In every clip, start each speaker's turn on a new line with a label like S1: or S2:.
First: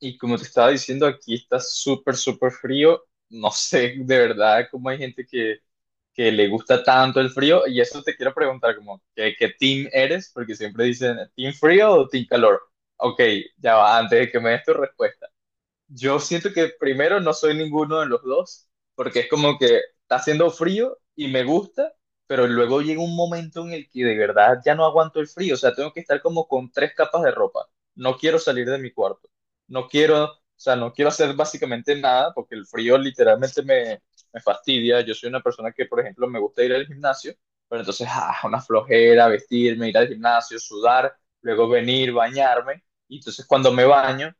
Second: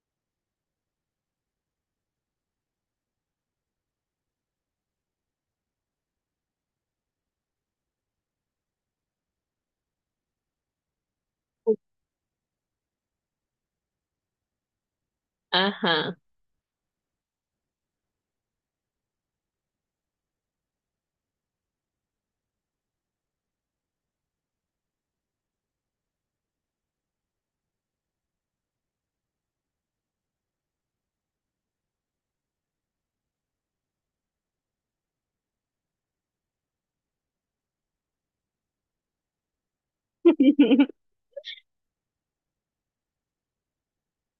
S1: Y como te estaba diciendo, aquí está súper, súper frío. No sé de verdad cómo hay gente que le gusta tanto el frío. Y eso te quiero preguntar, como, ¿qué team eres? Porque siempre dicen, ¿team frío o team calor? Ok, ya va, antes de que me des tu respuesta.
S2: Ajá,
S1: Yo siento que primero no soy ninguno de los dos, porque es como que está haciendo frío y me gusta, pero luego llega un momento en el que de verdad ya no aguanto el frío, o sea, tengo que estar como con tres capas de ropa. No quiero salir de mi cuarto, no quiero, o sea, no quiero hacer básicamente nada, porque el frío literalmente me fastidia. Yo soy una persona que, por ejemplo, me gusta ir al gimnasio, pero entonces, una flojera, vestirme, ir al gimnasio, sudar, luego venir, bañarme, y entonces cuando me baño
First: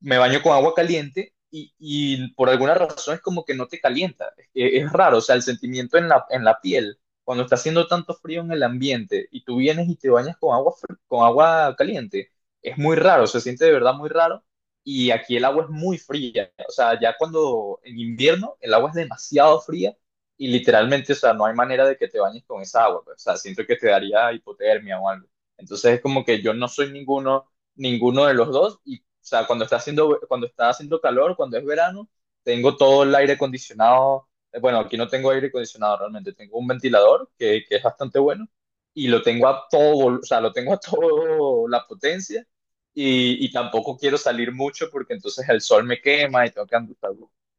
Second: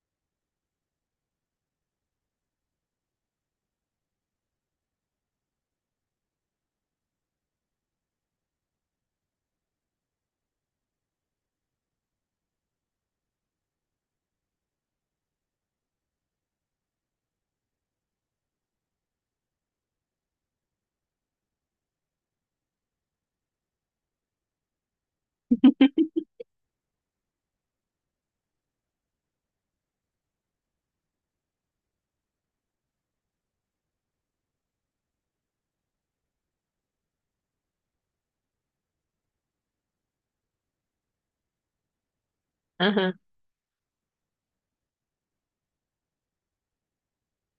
S1: me baño con agua caliente y por alguna razón es como que no te calienta. Es raro, o sea, el sentimiento en la piel, cuando está haciendo tanto frío en el ambiente y tú vienes y te bañas con agua caliente, es muy raro, se siente de verdad muy raro. Y aquí el agua es muy fría, o sea, ya cuando en invierno el agua es demasiado fría y literalmente, o sea, no hay manera de que te bañes con esa agua, pues, o sea, siento que te daría hipotermia o algo. Entonces es como que yo no soy ninguno de los dos. Y, o sea, cuando está haciendo calor, cuando es verano, tengo todo el aire acondicionado. Bueno, aquí no tengo aire acondicionado realmente, tengo un ventilador que es bastante bueno y lo tengo a o sea, lo tengo a todo la potencia
S2: ajá.
S1: y tampoco quiero salir mucho porque entonces el sol me quema y tengo que andar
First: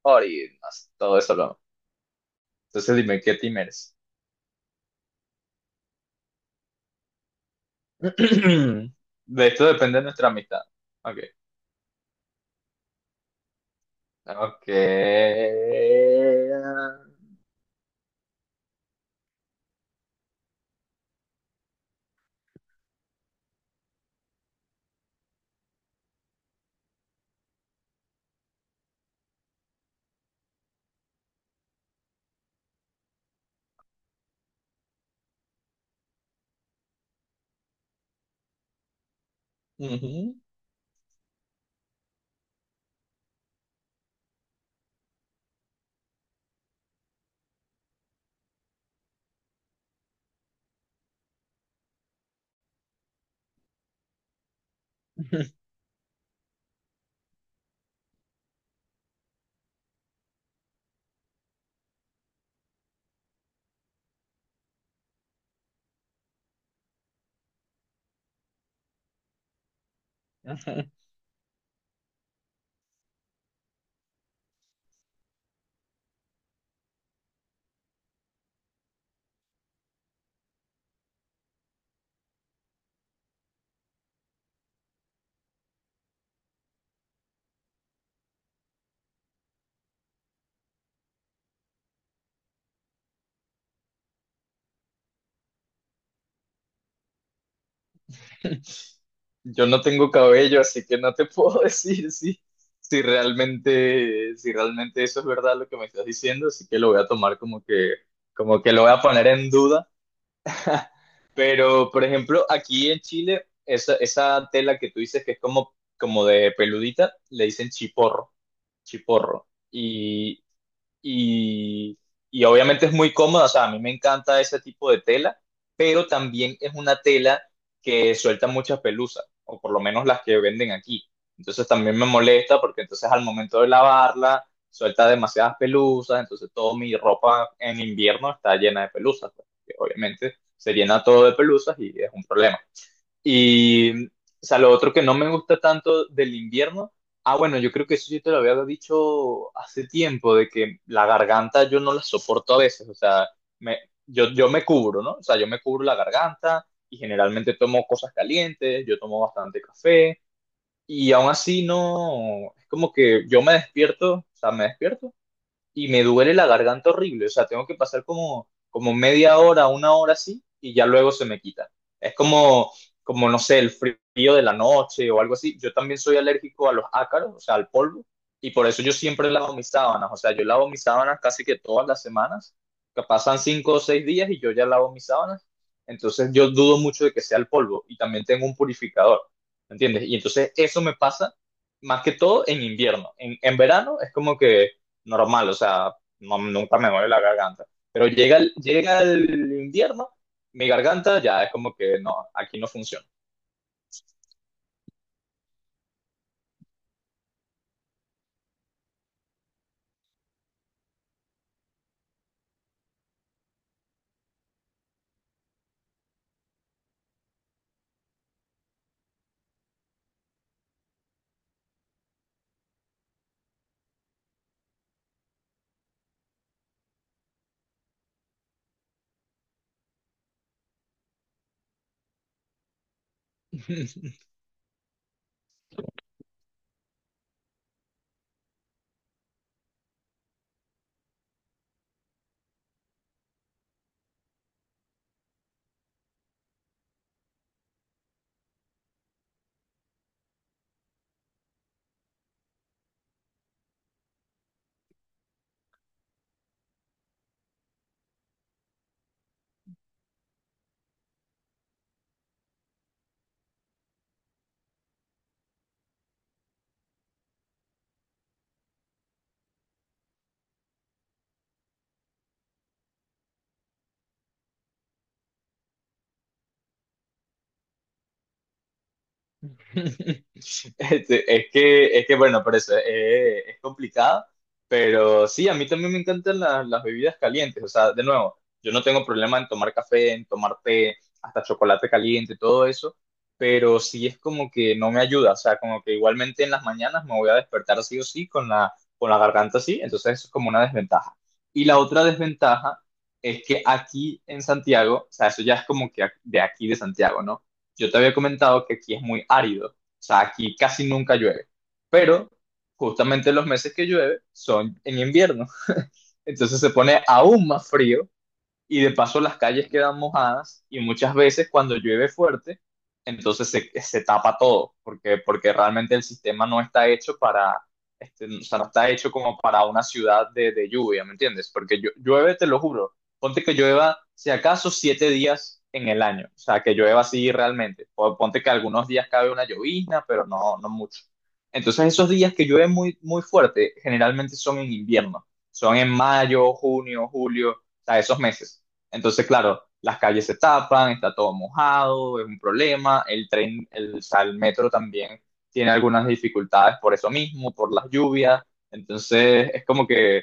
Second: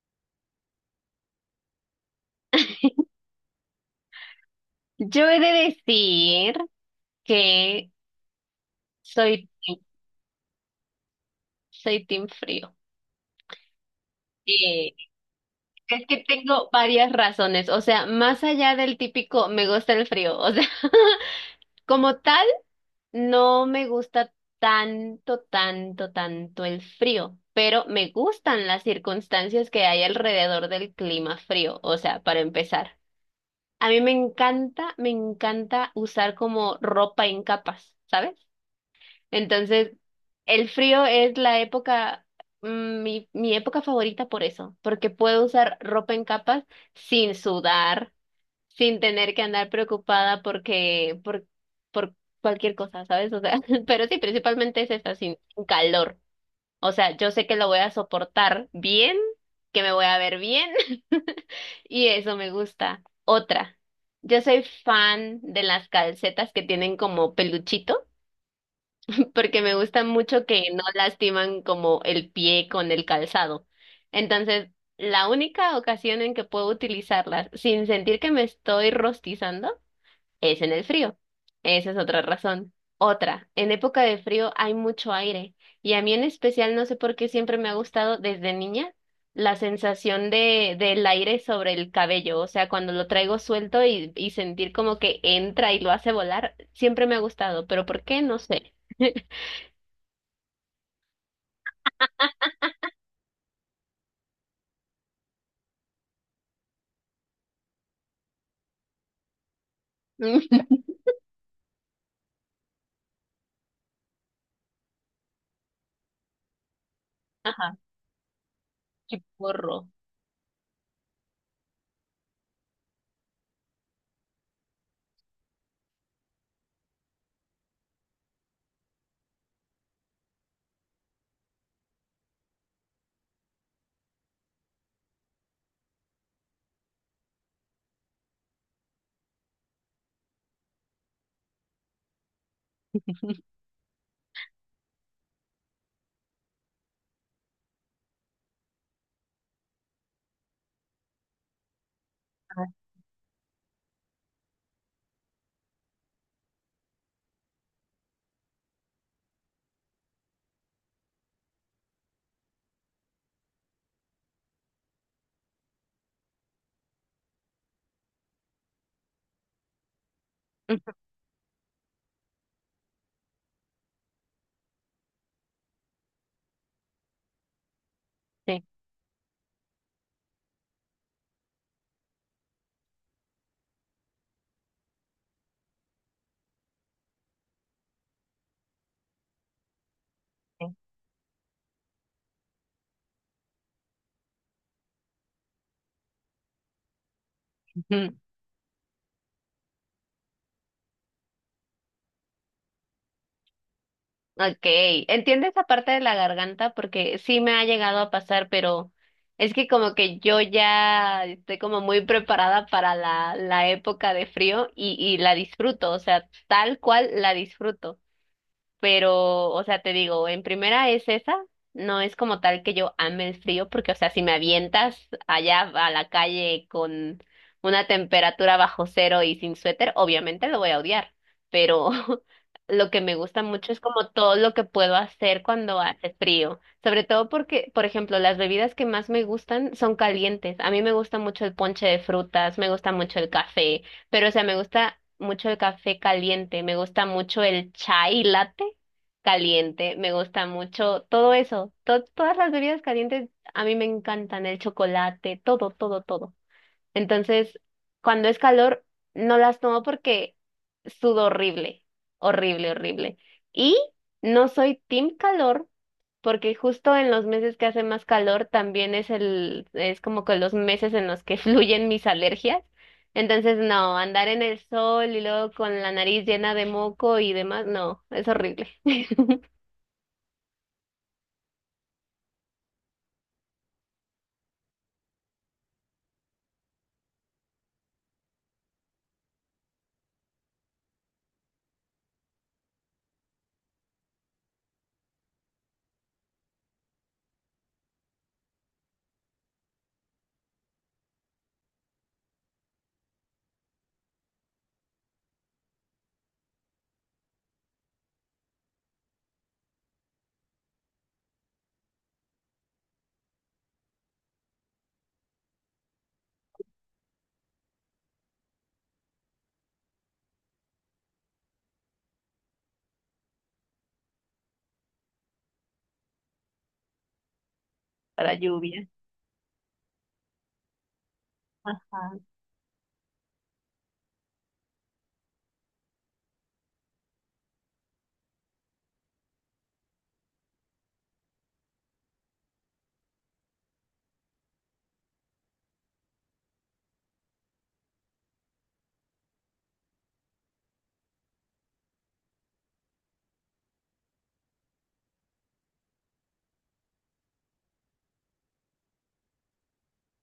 S1: por y más, todo eso. Entonces dime, ¿qué team eres?
S2: Yo he de decir que soy,
S1: De esto
S2: team-
S1: depende nuestra amistad. Ok.
S2: soy team frío.
S1: Ok.
S2: Eh, es que tengo varias razones, o sea, más allá del típico me gusta el frío, o sea, como tal, no me gusta tanto, tanto, tanto el frío, pero me gustan las circunstancias que hay alrededor del clima frío, o sea, para empezar. A mí me encanta usar como ropa en capas, ¿sabes? Entonces,
S1: Ujú.
S2: el frío es la época, mi época favorita por eso, porque puedo usar ropa en capas sin sudar, sin tener que andar preocupada por cualquier cosa, ¿sabes? O sea, pero sí, principalmente es esa, sin calor. O sea, yo sé que lo voy a soportar bien, que me voy a ver bien, y eso me gusta. Otra, yo soy fan de las calcetas que tienen como peluchito porque me gusta mucho que no lastiman como el pie con el calzado. Entonces, la única ocasión en que puedo utilizarlas sin sentir que me estoy rostizando es en el frío. Esa es otra razón. Otra, en época de frío hay mucho aire y a mí en especial no sé por qué siempre me ha gustado desde niña la sensación de del aire sobre el cabello, o sea, cuando lo traigo suelto y sentir como que entra y lo hace volar, siempre me ha gustado, pero ¿por qué? No sé.
S1: Yo no tengo cabello, así que no te puedo decir si realmente eso es verdad lo que me estás diciendo, así que lo voy a tomar como que lo voy a poner en duda. Pero, por ejemplo, aquí en Chile, esa tela que tú dices que es como de peludita, le dicen
S2: Ajá,
S1: chiporro, chiporro.
S2: chiporro.
S1: y, y obviamente es muy cómoda, o sea, a mí me encanta ese tipo de tela, pero también es una tela que suelta muchas pelusas, o por lo menos las que venden aquí. Entonces también me molesta porque entonces al momento de lavarla suelta demasiadas pelusas, entonces toda mi ropa en invierno está llena de pelusas, pues, que obviamente se llena todo de pelusas y es un problema. Y, o sea, lo otro que no me gusta tanto del invierno, bueno, yo creo que eso yo te lo había dicho hace tiempo, de que la garganta yo no la soporto a veces, o sea, me, yo me cubro, ¿no? O sea, yo me cubro la garganta y generalmente tomo cosas calientes, yo tomo bastante café y aún así no, es como que yo me despierto, o sea, me despierto y me duele la garganta horrible. O sea, tengo que pasar como media hora, una hora así, y ya luego se me quita. Es como, no sé, el frío de la noche o algo así. Yo también soy alérgico a los ácaros, o sea, al polvo, y
S2: Sí, sí.
S1: por eso yo siempre lavo mis sábanas. O sea, yo lavo mis sábanas casi que todas las semanas. Que pasan 5 o 6 días y yo ya lavo mis sábanas. Entonces yo dudo mucho de que sea el polvo y también tengo un purificador, ¿me ¿entiendes? Y entonces eso me pasa más que todo en invierno. En verano es como que normal, o sea, nunca me duele la garganta. Pero
S2: Ujú.
S1: llega el invierno, mi garganta ya es como que no, aquí no funciona.
S2: Ok, entiendo esa parte de la garganta porque sí me ha llegado a pasar, pero es que como que yo ya estoy como muy preparada para la, la época de frío y la disfruto, o sea, tal cual la disfruto. Pero, o sea, te digo, en primera es esa, no es como tal que yo ame el frío, porque, o sea, si me avientas allá a la calle con una temperatura bajo cero y sin suéter, obviamente lo voy a odiar, pero lo que me gusta mucho es como todo lo que puedo hacer cuando hace frío, sobre todo porque, por ejemplo, las bebidas que más me gustan son calientes. A mí me gusta mucho el ponche de frutas, me gusta mucho el café. Pero, o sea, me gusta mucho el café caliente, me gusta mucho el chai latte caliente, me gusta mucho todo eso. Todas las bebidas calientes a mí me encantan, el chocolate, todo, todo, todo. Entonces, cuando es calor, no las tomo porque sudo horrible, horrible, horrible. Y no soy team calor porque justo en los meses que hace más calor también es es como que los meses en los que fluyen mis alergias. Entonces, no, andar en el sol y luego con la nariz llena de moco y demás, no, es horrible.
S1: Es que bueno, por eso es complicado, pero sí, a mí también me encantan las bebidas calientes, o sea, de nuevo, yo no tengo problema en tomar café, en tomar té, hasta chocolate caliente, todo eso, pero sí es como que no me ayuda, o sea, como que igualmente en las mañanas me voy a despertar sí o sí con la garganta así, entonces eso es como una desventaja. Y la otra desventaja es que aquí en Santiago, o sea, eso ya es como que de aquí de Santiago, ¿no? Yo te había comentado que aquí es muy árido, o sea, aquí casi nunca llueve, pero justamente los meses que llueve son en invierno, entonces se pone aún más frío y de paso las calles quedan mojadas y muchas veces cuando llueve fuerte, entonces se tapa todo, porque realmente el sistema no está hecho para,
S2: Para
S1: o sea, no
S2: lluvia.
S1: está hecho como para una ciudad de lluvia, ¿me entiendes? Porque
S2: Ajá.
S1: llueve, te lo juro, ponte que llueva si acaso 7 días en el año, o sea, que llueva así realmente, o ponte que algunos días cabe una llovizna, pero no, no mucho. Entonces esos días que llueve muy, muy fuerte, generalmente son en invierno, son en mayo, junio, julio sea, esos meses. Entonces, claro, las calles se tapan, está todo mojado, es un problema, el tren, o sea, el metro también tiene algunas dificultades por eso mismo, por las lluvias, entonces es como que,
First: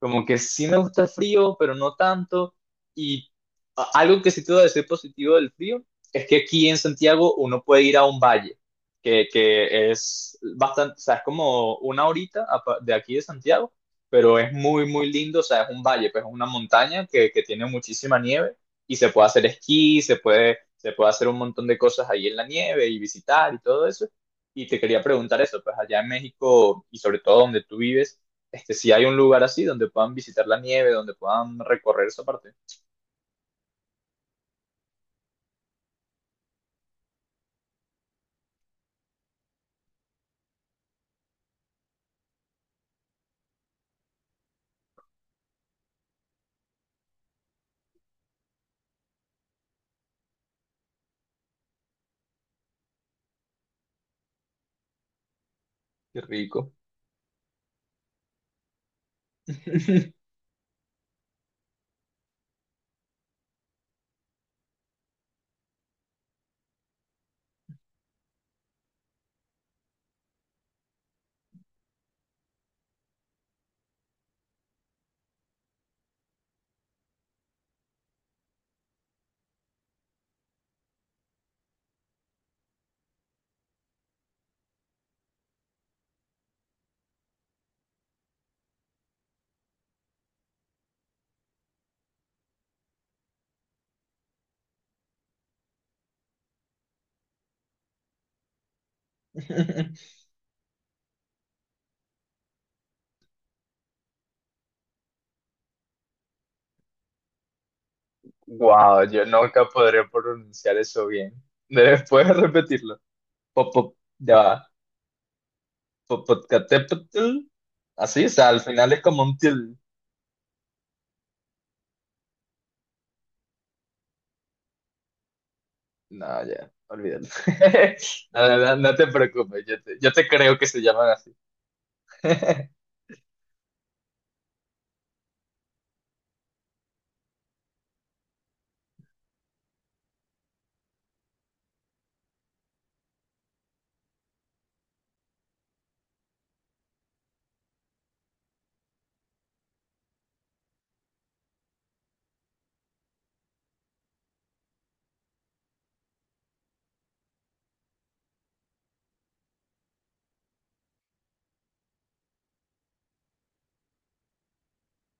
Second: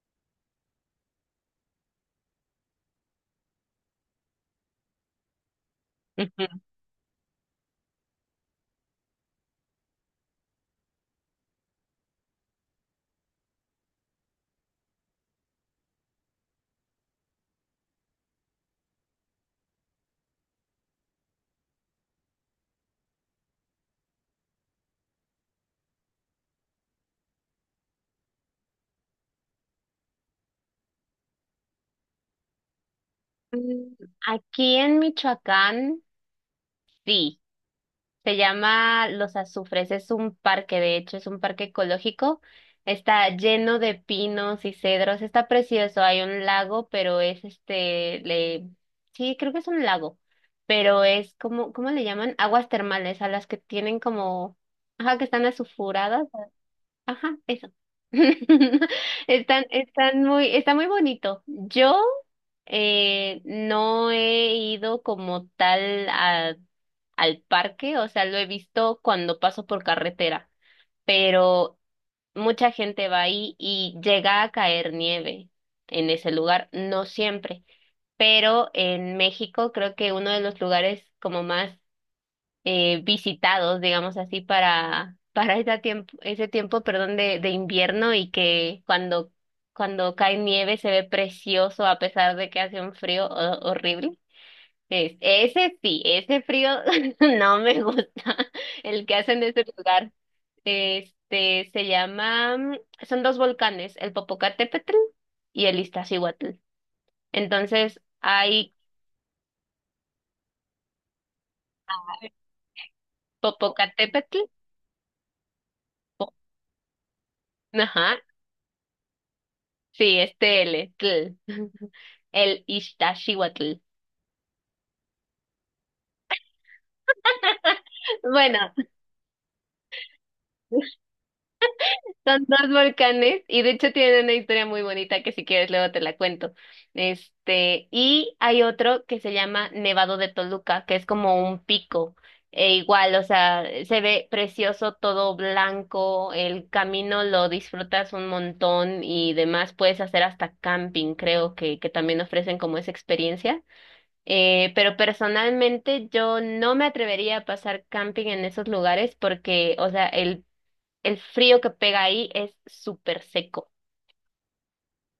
S1: como que sí me gusta el frío, pero no tanto, y algo que sí te voy a decir positivo del frío es que
S2: Ujú.
S1: aquí en Santiago uno puede ir a un valle, que es bastante, o sea, es como una horita de aquí de Santiago, pero es muy, muy lindo, o sea, es un valle, pues es una montaña que tiene muchísima nieve y se puede hacer esquí, se puede hacer un montón de cosas ahí en la nieve y visitar y todo eso. Y te quería preguntar eso, pues allá en México y sobre todo donde tú vives, si hay un lugar así donde puedan visitar la nieve, donde puedan recorrer esa parte.
S2: Mm, aquí en Michoacán, sí. Se llama Los Azufres, es un parque, de hecho, es un parque ecológico. Está lleno de pinos y cedros, está precioso, hay un lago, pero es este, le... sí, creo que es un lago, pero es como, ¿cómo le llaman? Aguas termales, a las que tienen como, ajá, que están
S1: Qué
S2: azufuradas,
S1: rico.
S2: ajá, eso. Están, están muy, está muy bonito. Yo no he ido como tal a al parque, o sea, lo he visto cuando paso por carretera, pero mucha gente va ahí y llega a caer nieve en ese lugar, no siempre, pero en México creo que uno de los lugares como más visitados, digamos así, para, para ese tiempo, perdón, de invierno y que cuando cae nieve se ve precioso a pesar de que hace un frío horrible es, ese sí, ese frío no me gusta, el que hacen de ese lugar. Este se llama, mm, son dos volcanes, el Popocatépetl y el Iztaccíhuatl. Entonces hay
S1: Wow, yo nunca podré pronunciar eso bien. Después repetirlo. Pop, pop, ya
S2: Popocatépetl,
S1: va.
S2: po-
S1: Popocatépetl,
S2: ajá,
S1: así, o sea, al final es como un til...
S2: sí, este L, tl, el Iztaccíhuatl.
S1: No, ya, olvídalo. No, no,
S2: Bueno.
S1: no, no te preocupes, yo te, creo que se llaman así.
S2: Son dos volcanes y de hecho tienen una historia muy bonita que si quieres luego te la cuento. Este, y hay otro que se llama Nevado de Toluca, que es como un pico. E igual, o sea, se ve precioso, todo blanco, el camino lo disfrutas un montón y demás, puedes hacer hasta camping, creo que también ofrecen como esa experiencia. Pero personalmente yo no me atrevería a pasar camping en esos lugares porque, o sea, el frío que pega ahí es súper seco.